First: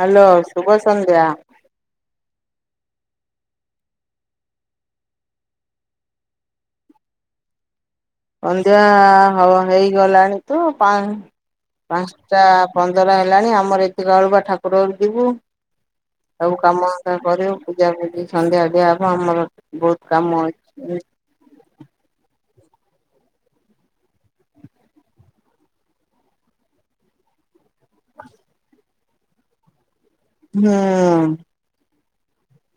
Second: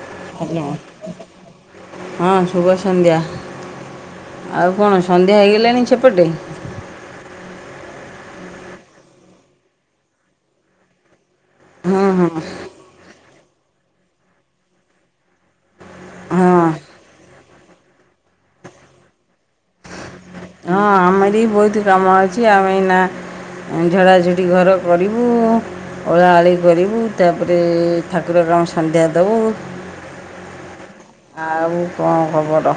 Hello ଶୁଭ ସନ୍ଧ୍ୟା ହଁ ଶୁଭ ସନ୍ଧ୍ୟା। ଆଉ କଣ ସନ୍ଧ୍ୟା ହେଇଗଲାଣି ସେପଟେ? ସନ୍ଧ୍ୟା ହ ହେଇଗଲାଣି ତୁ ପା ହଁ ହଁ ପାଞ୍ଚଟା ପନ୍ଦର। ହେଲାଣି ଆମର ଏତିକା ବେଳୁ ବା ଠାକୁର ଯିବୁ। ହଁ ସବୁ କାମ କରିବୁ। ପୂଜା ପୂଜି ସନ୍ଧ୍ୟା ଦିଆ ହବ। ଆମର ବହୁତ କାମ ଅଛି। ହୁଁ ଆମ ବି ବହୁତ କାମ ଅଛି। କି ଆମେ ନା ଅ ଝଡ଼ାଝୁଡ଼ି ଘର କରିବୁ। ଓଳା ଅଳି କରିବୁ, ତାପରେ ଠାକୁର କ ଆମେ ସନ୍ଧ୍ୟା ଦବୁ। ହୁଁ। କଣ ଖବର?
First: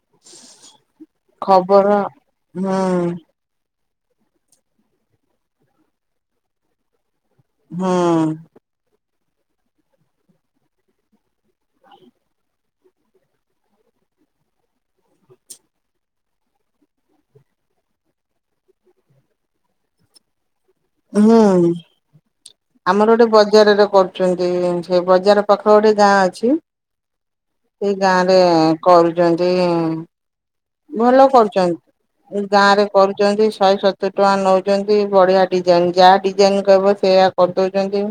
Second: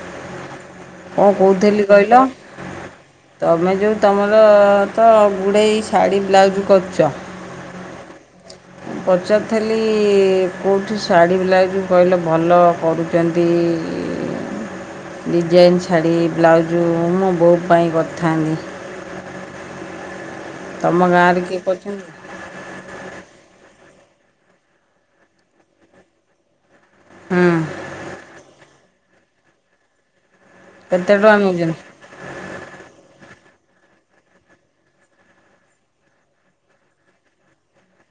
[inaudible] କଣ କହୁଥିଲି ଖବର କହିଲ ହୁଁ ତମେ ଯଉ ତମର ତ ଗୁଡ଼େ ଶାଢ଼ୀ ବ୍ଲାଉଜ୍ କରୁଛ। ହଁ। ମୁଁ ପଚାରିଥିଲି କଉଁଠି ଶାଢ଼ୀ ବ୍ଲାଉଜ କହିଲେ ଭଲ କରୁଚନ୍ତି, ଡିଜାଇନ୍ ଶାଢ଼ୀ ବ୍ଲାଉଜ ମୁଁ ବୋଉ ପାଇଁ କରିଥାନ୍ତି। ତୁମ ହୁଁ ଗାଁରେ କିଏ କରୁଛନ୍ତି ଆମର ଗୋଟେ ବଜାରରେ କରୁଛନ୍ତି ସେ ବଜାର ପାଖରେ ଗୋଟେ ଗାଁ ଅଛି। ହଁ ସେଇ ଗାଁ ରେ କରୁଚନ୍ତି। କେତେ ଭଲ ଟଙ୍କା ନେଉଛନ୍ତି କରୁଚନ୍ତି ଗାଁରେ କରୁଚନ୍ତି। ଶହେ ସତୁରି ଟଙ୍କା ନଉଛନ୍ତି ବଢିଆ ଡିଜାଇନ ଯାହା ଡିଜାଇନ କହିବ ସେଇୟଆ କରିଦଉଛନ୍ତି।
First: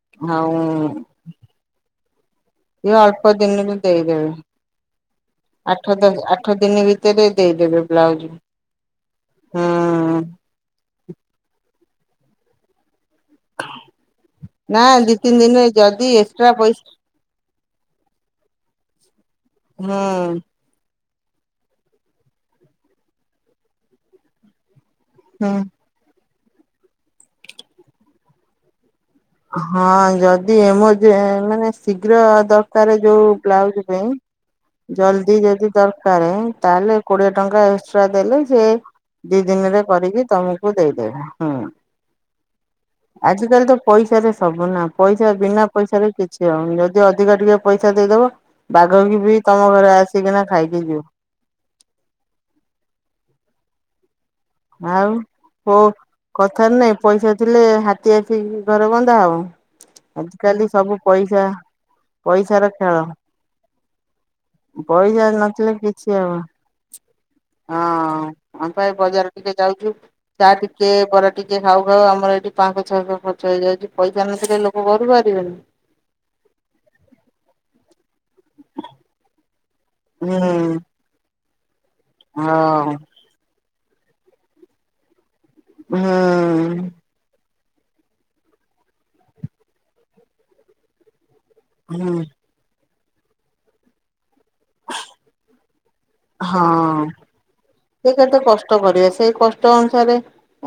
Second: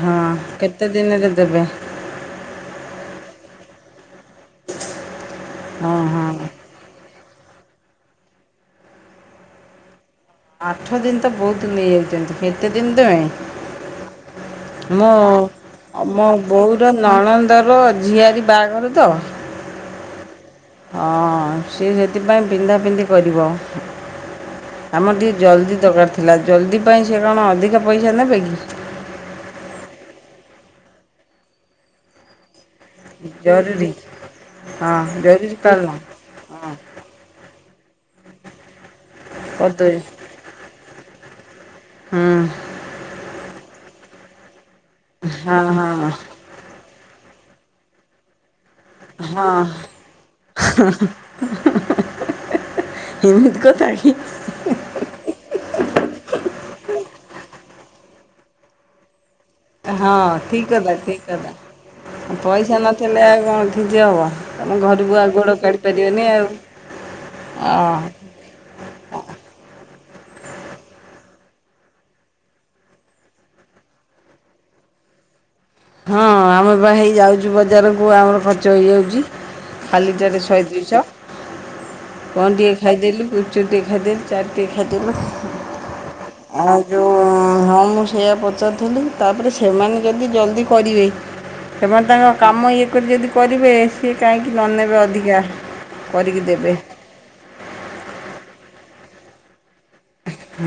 ହଁ ଆଉ କେତେ ଦିନରେ ଦେବେ? ଅଳପ ଦିନ ରେ ଦେଇଦେବେ। ହଁ ଆଠ ଦଶ ହଁ ଆଠ ଦିନ ଭିତରେ ଦେଇଦେବେ ବ୍ଲାଉଜ ହୁଁ। ଆଠ ଦିନ ତ ବହୁତ ନେଇଯାଉ ଚନ୍ତୁ କେତେଦିନ ନା ପାଇଁ ଦି ତିନି ଦିନରେ ମୁଁ ଯଦି ମୋ ଏକ୍ସଟ୍ରା ବୋଉର ପଇସା ନଣନ୍ଦର ଝିଆରୀ ବାହାଘର ତ ହୁଁ ହଁ ସିଏ ସେଥିପାଇଁ ପିନ୍ଧା ପିନ୍ଧି କରିବ। ଆମର ଟିକେ ହୁଁ ଜଲ୍ଦି ଦକାର ଥିଲା। ଥିଲା ଜଲ୍ଦି ପାଇଁ ସେ କଣ ଅଧିକା ପଇସା ନେବେ କି? ହଁ ଯଦି ଏମରଜ ମାନେ ଶୀଘ୍ର ଦ କାର ଯୋଉ ବ୍ଲାଉଜ ଜରୁରୀ ପାଇଁ ହଁ ଜଲଦି ଯଦି ଜରୁରୀକାଳୀନ ଦରକାର ହଁ ତାହେଲେ କୋଡିଏ ଟଙ୍କା ଏସ ସଟ୍ରା ଦେଲେ ସେ ଦି ଦିନରେ କରିଦେବେ କରିକି ତମକୁ ଦେଇଦେବ ହୁଁ ହୁଁ ଆଜିକାଲି ତ ପଇସା ରେ ସବୁ ନା। ପଇସା ହଁ ବିନା ପଇସାରେ ହଁ କିଛି ହଉନି ଯଦି ଯିଏ ଅଧିକ ଟିକେ ପଇସା ଦେଇଦବ। ବାଘ କି ବି ହଁ ତମ ଘରେ ଆସିକିନା ଖାଇକି ଯିବ। - [unintelligible] ଆଉ କୋଉ ଖିଆ ପି କି ଘରେ ବନ୍ଧା ହବ। ହଁ ଆଜିକାଲି ଠିକ ସବୁ କଥା ଠିକ ପଇସା କଥା ପଇସାର ପଇସା ଖେଳ ନଥିଲେ ଆଉ କଣ କି ହବ ତମେ ଘରକୁ ପଇସା ଆଉ ଗୋଡ଼ ନଥିଲେ କାଢ଼ି କିଛି ପାରିବନି ଆଉ ଅ ହଁ ଆମ ପାଇଁ ବଜାର ଟିକେ ଯାଉଛୁ ଚା ଟିକେ ବର ଟିକେ ଖାଉ ଖାଉ ଆମର ଏଠି ପାଞ୍ଚଶ ଛଅଶ ଖର୍ଚ୍ଚ ହେଇଯାଉଛି ପଇସା ନଥିଲେ ଲୋକ ଘରୁ ବାହାରିବେନି। ହଁ ଆମେ ବା ହେଇ ଯାଉଛୁ ବଜାରକୁ ଆଉ ଖର୍ଚ୍ଚ ହେଇଯାଉଛି ହୁଁ ଖାଲିଟାରେ ଶହେ ଦୁଇଶ। କଣ ଟିକେ ହଁ ଖାଇଦେଲୁ ଗୁପଚୁପ ଟିକେ ଖାଇ ଦେଲୁ ଚାଟ ଟିକେ ଖାଇଦେଲୁ। ଆଉ ହୁଁ ଯୋଉ ଉଁ ହଁ ମୁଁ ସେଆ ପଚାରୁିଥିଲି ତାପରେ ସେମାନେ ଯଦି ଜଲ୍ଦି କରିବେ ସେମାନେ ହୁଁ ତାଙ୍କ କାମ ଇ ତାଙ୍କର ଯଦି କହିଦେବେ ସେ କାହିଁକି ନନେବେ ଅଧିକା କରିକି ଦେବେ ହଁ ସେ କେତେ କଷ୍ଟ କରିବେ ସେ କଷ୍ଟ ଅନୁସାରେ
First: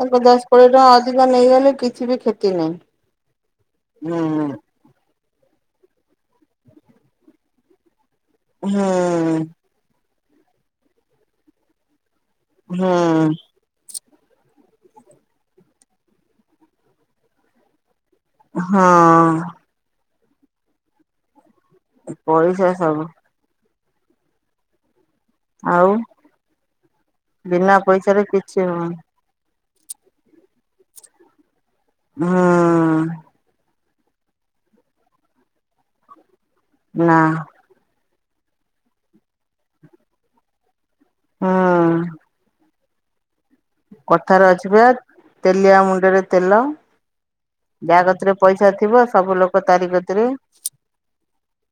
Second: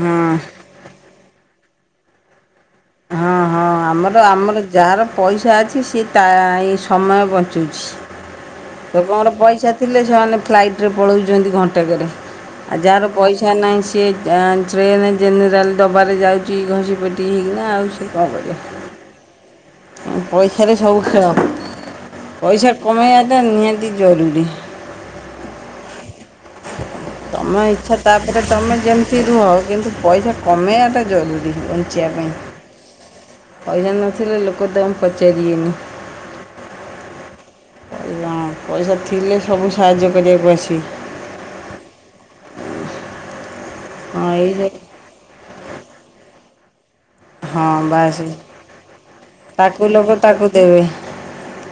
ହଁ ଦଶ କୋଡିଏ ଟଙ୍କା ଅଧିକ ନେଇଗଲେ କିଛି ବି କ୍ଷତି ନାହିଁ। ହଁ ହଁ ଆମର ହୁଁ ଆମର ଯାହାର ପଇସା ଅଛି ସିଏ ତା ସମୟ ବଞ୍ଚୁଛି ଲୋକଙ୍କର ହୁଁ ପଇସା ଥିଲେ ପିଲାମାନେ ଫ୍ଲାଇଟ୍ରେ ପଳଉଛନ୍ତି ଘଣ୍ଟାକରେ ଆ ଯାହାର ହୁଁ ପଇସା ନାହିଁ ସିଏ ଟ୍ରେନ୍ ଜେନେରାଲ ଡବାରେ ଯାଉଛି ଘଷି ପେଟିି ହେଇକି ନ ଆଉଛି ହଁ। ପଇସାରେ ସବୁ ଖପ ପଇସା କମେଇବାଟା ନିହାତି ଜରୁରି ଆଉ? ତମ ବିନା ଇଚ୍ଛା ପଇସାରେ ତାପରେ କିଛି ତମେ ହବନି। ଯେମିତି ରୁହ କିନ୍ତୁ ପଇସା କମେଇବାଟା ଜରୁରୀ ବଞ୍ଚିବା ପାଇଁ ହଁ। ପଇସା ନଥିଲେ ଲୋକ ତମକୁ ପଚାରିବେନି। ନାଁ ହଁ ପଇସା ଥିଲେ ସବୁ ସାହାଯ୍ୟ କରିବାକୁ ଆସିବେ। ହଁ। ହଁ କଥାରେ ଏଇ ଯେ ଅଛି ପରା ତେଲିଆ ମୁଣ୍ଡରେ ତେଲ ହଁ ବାସ୍ ଯାହାକତିରେ ପଇସା ଥିବ ସବୁ ଲୋକ ତାରି ତାକୁ ଲୋକ କତିରେ ତାକୁ ଦେବେ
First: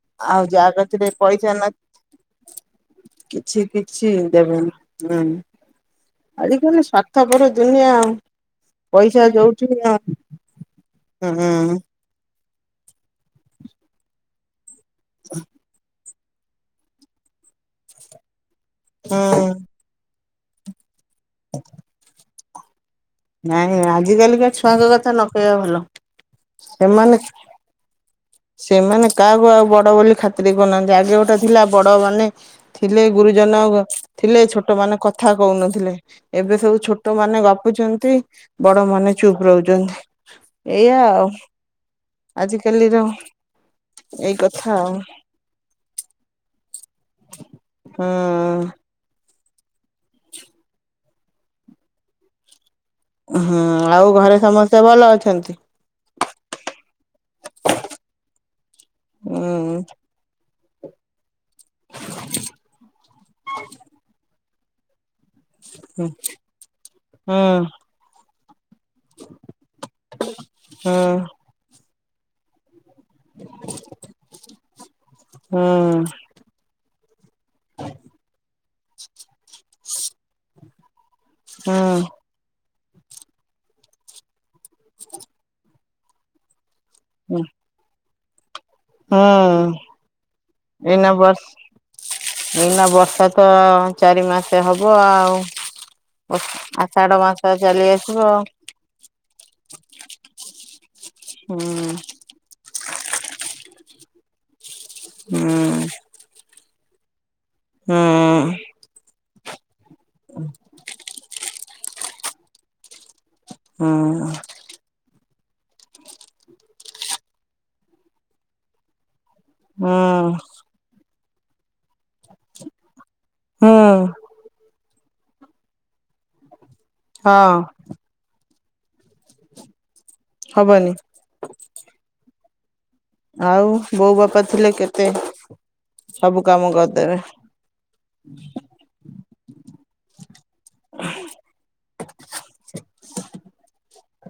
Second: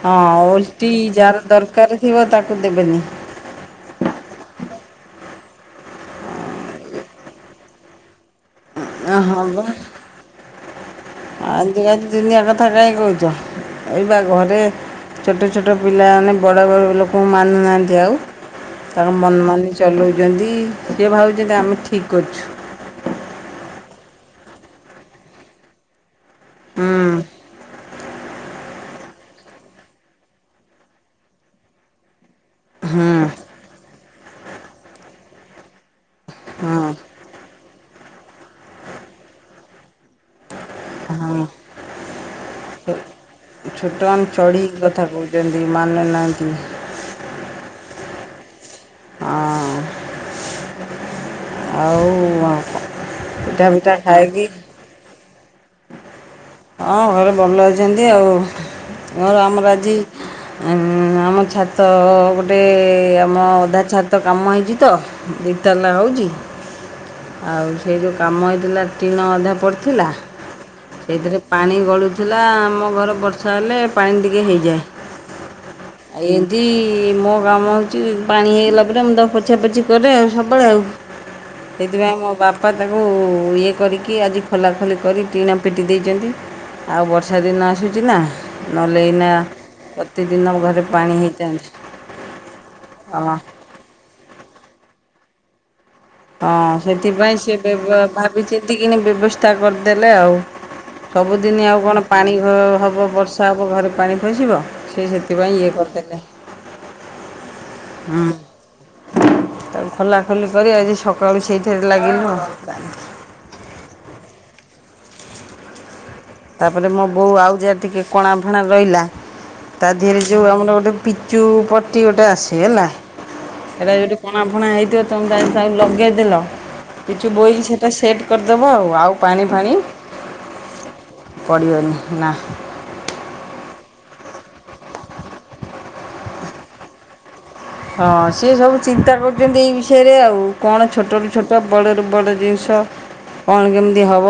ହଁ ଆଉ ଓଲଟି ଯାହାକତିରେ ଯାହାର ପଇସା ଦରକାର ଥିବ ତାକୁ ଦେବେନି ନ କିଛି କିଛି ଦେବେନି ହୁଁ। [unintelligible] ସାର୍ଥପର ଦୁନିଆ ଆଉ ପଇସା ହଁ ବା ଯଉଠି ଆଜିକାଲି ଦୁନିଆ କଥା କାହିଁ କହୁଛ ଏଇ ବା ଘରେ ଛୋଟ ଛୋଟ ପ ପିଲାମାନେ ବଡ଼ ବଡ଼ ଲୋକଙ୍କୁ ମାନୁନାହାନ୍ତି ଆଉ ତା ମନମ ଚଲୁଛି। [unintelligible] ସିଏ ଭାବୁଛନ୍ତି ଆମେ ଠିକ କରୁଛୁ। ନାଇଁ ଆଜ କାଲିକା ଛୁଆଙ୍କ କଥା ନ କହିବା ଭଲ। ହୁଁ ଏମାନେ ସେମାନେ କାହାକୁ ଆଉ ବଡ ବୋଲି ଖାତିର କରୁନାହାଁନ୍ତି ଆଗେ ଗୋଟେ ଥିଲା ବଡ ମାନେ ଥିଲେ ହୁଁ ଗୁରୁଜନ ଥିଲେ ଛୋଟ ଛୋଟ ମାନେ କଥା କହୁନଥିଲେ। ଏବେ ସବୁ ହଁ ଛୋଟମାନେ ଗପୁଚନ୍ତି ବଡ ମାନେ ଚୁପ୍ ରହୁଛନ୍ତି। ଏଇଆ ଆଉ ହଁ। ଆଜି କାଲି ର ଛୋଟମାନେ ଚଢ଼ିକି କଥା କହୁଛନ୍ତି ମାନୁ ନାହାଁନ୍ତି। ହଁ। ହଁ ଆଉ ହୁଁ ପିଠା ପିଠା ଆଉ ଘରେ ଖାଇକି ସମସ୍ତେ ଭଲ ଅଛନ୍ତି? ହଁ ଘରେ ଭଲ ଅଛନ୍ତି ଆଉ। ମୋର ହୁଁ ଆମର ଆଜି ଉ ଆମ ଛାତ ଗୋଟେ ଆମ ଅଧା ଛାତ କାମ ହେଇଛି ଚି ତ ଦି ତାଲା ହୁଁ ହଉଛି ହୁଁ ଆଉ ସେ ଯୋଉ କାମ ହେଇଥିଲା ଟିଣ ଅଧା ପଡ଼ିଥିଲା ହୁଁ ସେଇଥିରେ ପାଣି ଗଳୁଥିଲା ଆମ ଘର ବର୍ଷା ହେଲେ ପାଣି ଟିକେ ହେଇଯାଏ ହୁଁ ଆଉ ଏମିତି ମୋ କାମ ହେଉଛି ପାଣି ହେଇଗଲା ପରେ ମୁଁ ତାକୁ ପୋଛା ପୋଛି କରେ ଆଉ ସବୁବେଳେ ଆଉ। ସେଇଥିପାଇଁ ମୋ ବାପା ବାପା ତାକୁ ଇଏ କରିକି ଆଜି ଖୋଲାଖୋଲି କରି ଟିଣ ପିଟି ଦେଇଛନ୍ତି ଆଉ ବର୍ଷା ହୁଁ ଦିନ ଆସୁଛି ନା ନହେଲେ ଏଇନା ପ୍ରତିଦିନ ଘରେ ହୁଁ ଏଇନା ପାଣି ହେଇଥାନ୍ତା ବର୍ଷ ଏଇନା ବର୍ଷା ହଁ। ତ ଚାରି ମାସ। ଟେ ହବ ଆଉ। ହଁ ଆଷାଢ ସେଥିପାଇଁ ମାସ ସେ ଚାଲି ଆସିବ ହୁଁ ଭାବିଚିନ୍ତି କିନି ବ୍ୟବସ୍ଥା କରିଦେଲେ ଆଉ ସବୁଦିନ ଆଉ ହୁଁ। କଣ ପାଣି ହବ ବର୍ଷା ହବ ଘରେ ପାଣି ପଶିବ। ସେ ସେଥିପାଇଁ ଇଏ କରିଦେଲେ। ହୁଁ। ତାକୁ ଖୋଲା ଖୋଲି କରି ଆଜି ସକାଳୁ ସେଇଠି ଫେର ଲାଗିବ। ହୁଁ। ତାପରେ ମୋ ବୋଉ ଆଉ ଯାହା ଟିକେ କଣା ଫଣା ରହିଲା ତା ହୁଁ ଧିରେ ଯୋଉ ଆମର ଗୋଟେ ପି୍ଚୁ ପଟ ଗୋଟେ ଆସିେ ହେଲା ଏଇଟା ହୁଁ ଯଦି କଣା ଫଣା ହେଇଥିବ। ଲଗେଜ ହଁ [unintelligible] ଦେବ ଆଉ ଆଉ ପାଣି ଫାଣି ହବନି ପଡ଼ିବନି ନା ଆଉ ବୋଉ ବାପା ଥିଲେ କେତେ ସବୁ କାମ କରିଦେବେ ହଁ ସିଏ ସବୁ ଚିନ୍ତା କରୁଛନ୍ତି ଏଇ ବିଷ ତେରେ ଆଉ କଣ ଛୋଟରୁୁ ଛୋଟ ବଡ଼ରୁୁ ବଡ଼ ଜିନିଷ କଣ କେମିତି ଦେହବ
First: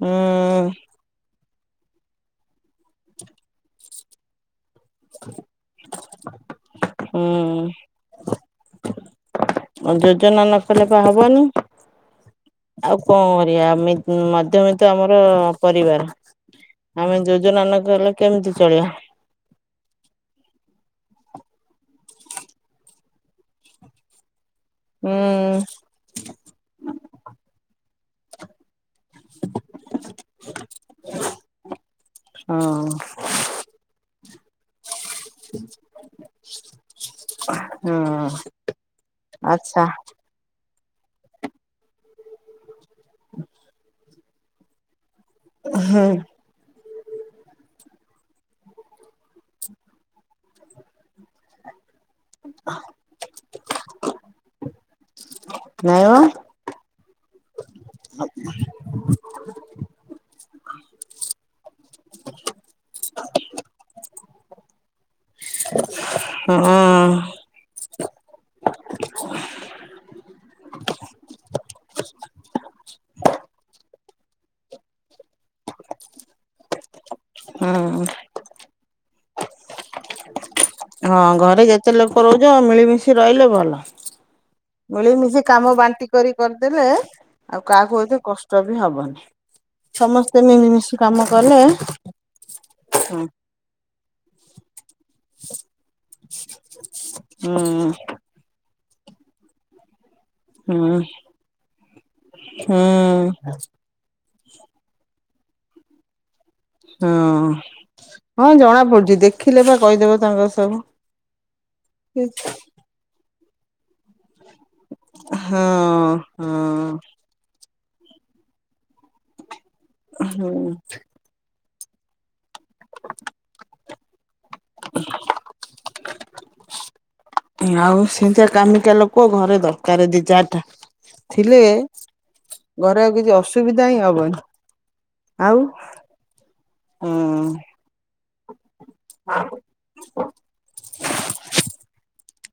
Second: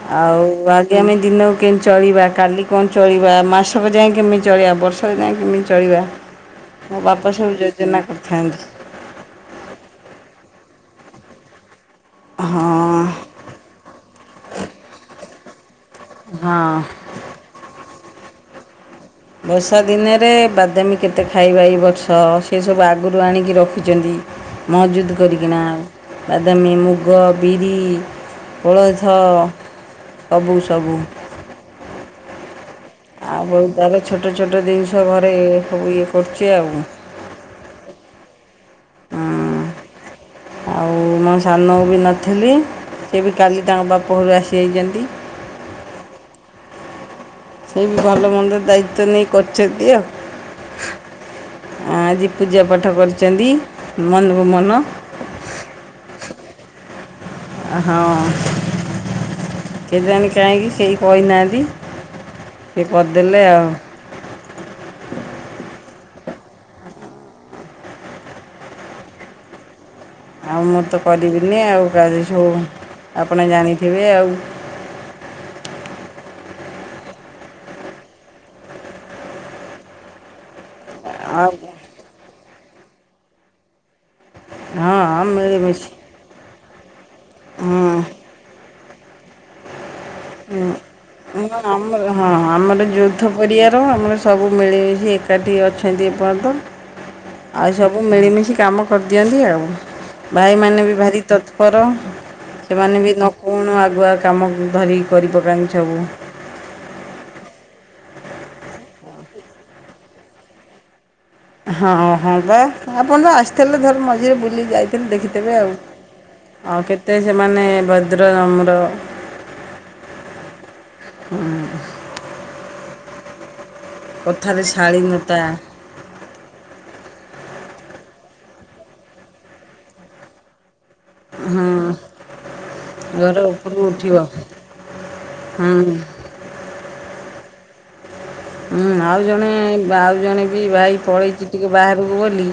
ହୁଁ ଆଉ ଆଜ୍ଞା ଆମେ ଦିନ କେମତି ଚଳିବା କାଲି କଣ ଚଳିବା ମାସବ ଯା କେମିତି ଚଳେଇିବା ବର୍ଷ ଯାଏ କେମିତି ଚଳିବା ବାପସ ହୁଁ। ଯୋଜନା କରିଥାନ୍ତି। ଆ ଯୋଜନା ନ କଲେ ବା ହବନି ହଁ ଆଉ କଣ କରିବା ମଧ୍ୟବିତ ଆମର ପରିବାର ହଁ ଆମେ ଯୋଜନା ନକଲେ କେମିତି ଚଳିବ ବର୍ଷା ଦିନରେ ବାଦାମୀ କେତେ ଖାଇବା ଏ ବର୍ଷ ସେ ସବୁ ଆଗରୁ ଆଣିକି ରଖିଛନ୍ତି। ହୁଁ ମହଜୁଦ କରିକିନା ଆଉ ବାଦାମୀ ମୁଗ ବିରି ହଳ ହଁ ସବୁ ସବୁ ହଁ ଆଉ ବ ତାର ଛୋଟ ଛୋଟ ଜିନିଷ ଘରେ ସବୁ ଇଏ କରୁଛି ଆଉ ହୁଁ। ହଁ ଆଚ୍ଛା। ଆଉ ମୁଁ ସାନକୁ ବି ନଥିଲି। ସେ କାଲି ଦ ବାବା ପରୁ ଆସିଯାଇଛନ୍ତି। ହୁଁ, ସେଇ ବି ଭଲ ମନ୍ଦ ଦାୟିତ୍ୱ ନେଇ କରିଛନ୍ତି ଆଉ ଆଜି ପୂଜା ପାଠ କରିଛନ୍ତି ମନକୁ ମନ। ନାଇଁ ମ ହଁ କେ ଜାଣି କାହିଁକି ସେହି କହିନାହାନ୍ତି ସେ କରିଦେଲେ ଆଉ ହଁ ଅଁ ଆଉ ମୁଁ ତ କରିବିନି ଆଉ ସବୁ ଆପଣ ଜାଣିଥିବେ ଆଉ। ହୁଁ, ହଁ ଘରେ ଯେତେ ଲୋକ ରହୁଛ ମିଳିମିଶି ରହିଲେ ଭଲ। ଆଉ ହଁ ମିଳିମିଶି କାମ ବାଣ୍ଟି କରି କରି ଦେଲେ। ଆଉ କାହାକୁ ଏତ କଷ୍ଟ ବି ହବନି। ସମସ୍ତେ ମିଳିମିଶି କାମ ହ କଲେ ଆମର ହଁ ଆମର ଯୌଥ ହୁଁ ପରିବାର ଆମର ସବୁ ମିଳିମିଶି ଏକାଠି ଅଛନ୍ତି ଏପର୍ଯ୍ୟନ୍ତ ହୁଁ ଆଉ ସବୁ ମିଳିମିଶି କାମ କରି ଦିଅନ୍ତିି ଆଉ। ଭାଇମାନେ ହୁଁ ବି ଭାରି ତତ୍ପର ହୁଁ ସେମାନେ ବି ନକହୁଣୁ ଆଗୁଆ କାମ ଧରିି। କରି ପକାନ୍ତି ସବୁ। ହଁ ହଁ ଜଣା ପଡୁଛି ଦେଖିଲେ ବା କହିଦେବେ ତାଙ୍କର ସବୁ। ହଁ ହଁ ପା ଆପଣ ତ ଆ ଥିଲେ ଭଲ ମଝିରେ ବ ଯାଇଥିଲି ଦେଖିଥେବେ ହଁ ଆଉ ଆଉ ହଁ କେତେ ସେମାନେ ଭଦ୍ର ନମ୍ର। ହଁମ୍ [unintelligible] କଥାରେ ଶାଳୀନତା। ଆଉ ସେମିତିଆ କାମିକା ଲୋକ ଘରେ ଦରକାର ଦି ଚାରିଟା। ଥିଲେ ହୁଁ। ଘରେ ଆଉ କିଛି ଘର ଉପରକୁ ଅସୁବିଧା ହିଁ ଉଠିବ। ହବନି ଆଉ ହୁଁ। ହଁ ହୁଁ ଆଉ ଜଣେ ଆଉ ଜଣେ ବି ଭାଇ ପଳେଇଛି ଟିକେ ବାହାରକୁ ବୋଲି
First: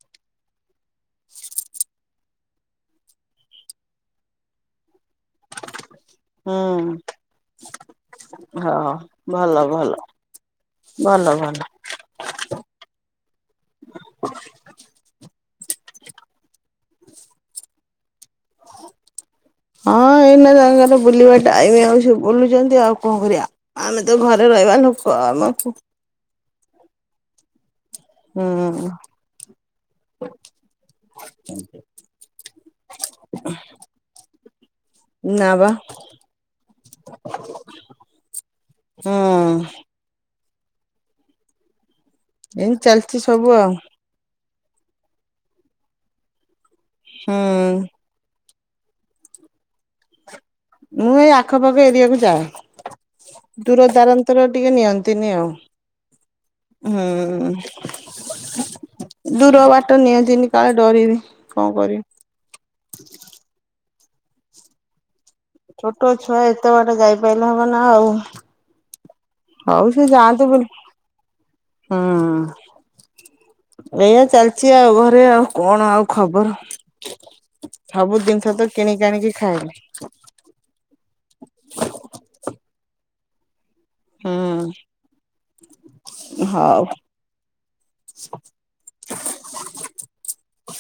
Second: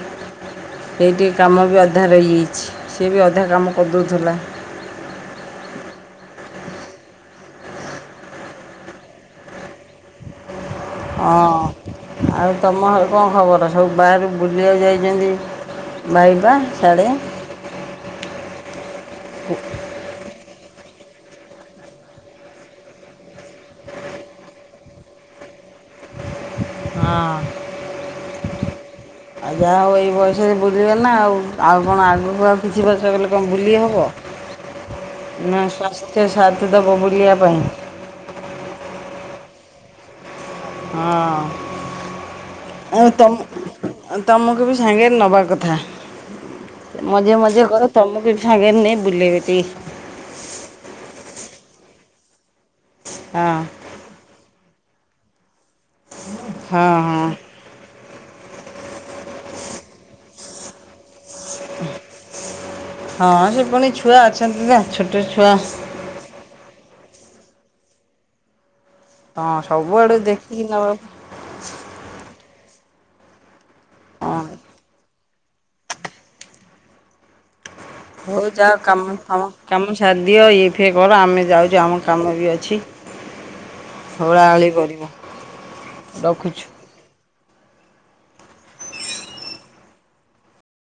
ଏଠି କାମ ବି ଅଧା ରହିଯାଇଛି ସେବି ଅଧା କାମ କରିଦଉଥିଲା। ହୁଁ ହଁ ଭଲ ଭଲ। ଭଲ ଭଲ। ହଁ ଆଉ ତମ କଣ ଖବର ସବୁ ବାହାରୁ ବୁଲିବାକୁ ଯାଇଛନ୍ତି। ବାଇବା ଶ଼େ ହଁ ଏଇନେ ଜା ର ବୁଲିବା ଟାଇମ ଆଉ ସେ ବୁଲୁଛନ୍ତି ଆଉ କଣ କରିବା ଆମେ ତ ଘରେ ରହିବା ଲୋକ ଆମକୁ ହଁ। ଆଉ ଯାହା ହଉ ଏଇ ବୟସରେ ବୁଲିବନା ଆଉ ଆଉ କଣ ଆଗକୁ ଆଉ କିଛି ବର୍ଷ ଗଲେ କଣ ବୁଲି ହବ। ନା ନା ବା ସ୍ୱାସ୍ଥ୍ୟ ସାଥ ଦବ ବୁଲିବା ପାଇଁ। ହଁ। ଏମିତି ଆଉ ଚାଲିଛି ସବୁ ଆଉ ତମୁ ତମକୁ ବି ସାଙ୍ଗେରେ ନେବା କଥା। ମଯେ ହୁଁ। ମଜେ କର ତମକୁ ବି। ସାଙ୍ଗରେ ନେଇ ନେଇ ବୁଲେଇ ବେ ଟିକେ। ମୁଁ ଏଇ ଆଖପାଖ ଏରଆକୁ ଯାଏ। ହଁ ଦୂର ଦାରାନ୍ତର ଟିକେ ନିଅନ୍ତି। ନ୍ତିନି ଆଉ। ହଁ ହୁଁ। ହଁ ଦୂର ବାଟ ନିଅତିନୀ କାଳେ ଡରିବି। କଣ କରିବି। ହଁ ସେ ପଣି। ଛୁଆ ଅଛନ୍ତି ନା ଛୋ ଛୋଟ ଛୁଆ ଏତେ ବାଟ ଯାଇପାରି ଭା ବନା ଆଉ। ହଁ ହଉ ସେୁ ସବୁଆଡୁ ଯାଆନ୍ତୁ ଦେଖିକି ବୁଲି ନବାକୁ ହୁଁ। ହ ଏଇଆ ହଁ ଚାଲିଛି ଆଉ ଘରେ ଆଉ। କଣ ଆଉ ଖବର। ସବୁ ହଉ ଜିନିଷ ତ ଯାଅ କିଣିକି କାମ ଆଣିକି ଫାମ ଖାଇଲେ କାମ ସାରି ଦିଅ ଇଏ ଫିଏ କର ଆମେ ଯାଉଛୁ ଆମ କାମ ବି ଅଛି। ଓଳା ଓଳି ହୁଁ କରିବୁ ରଖୁଛୁ। ହଉ। [unintelligible]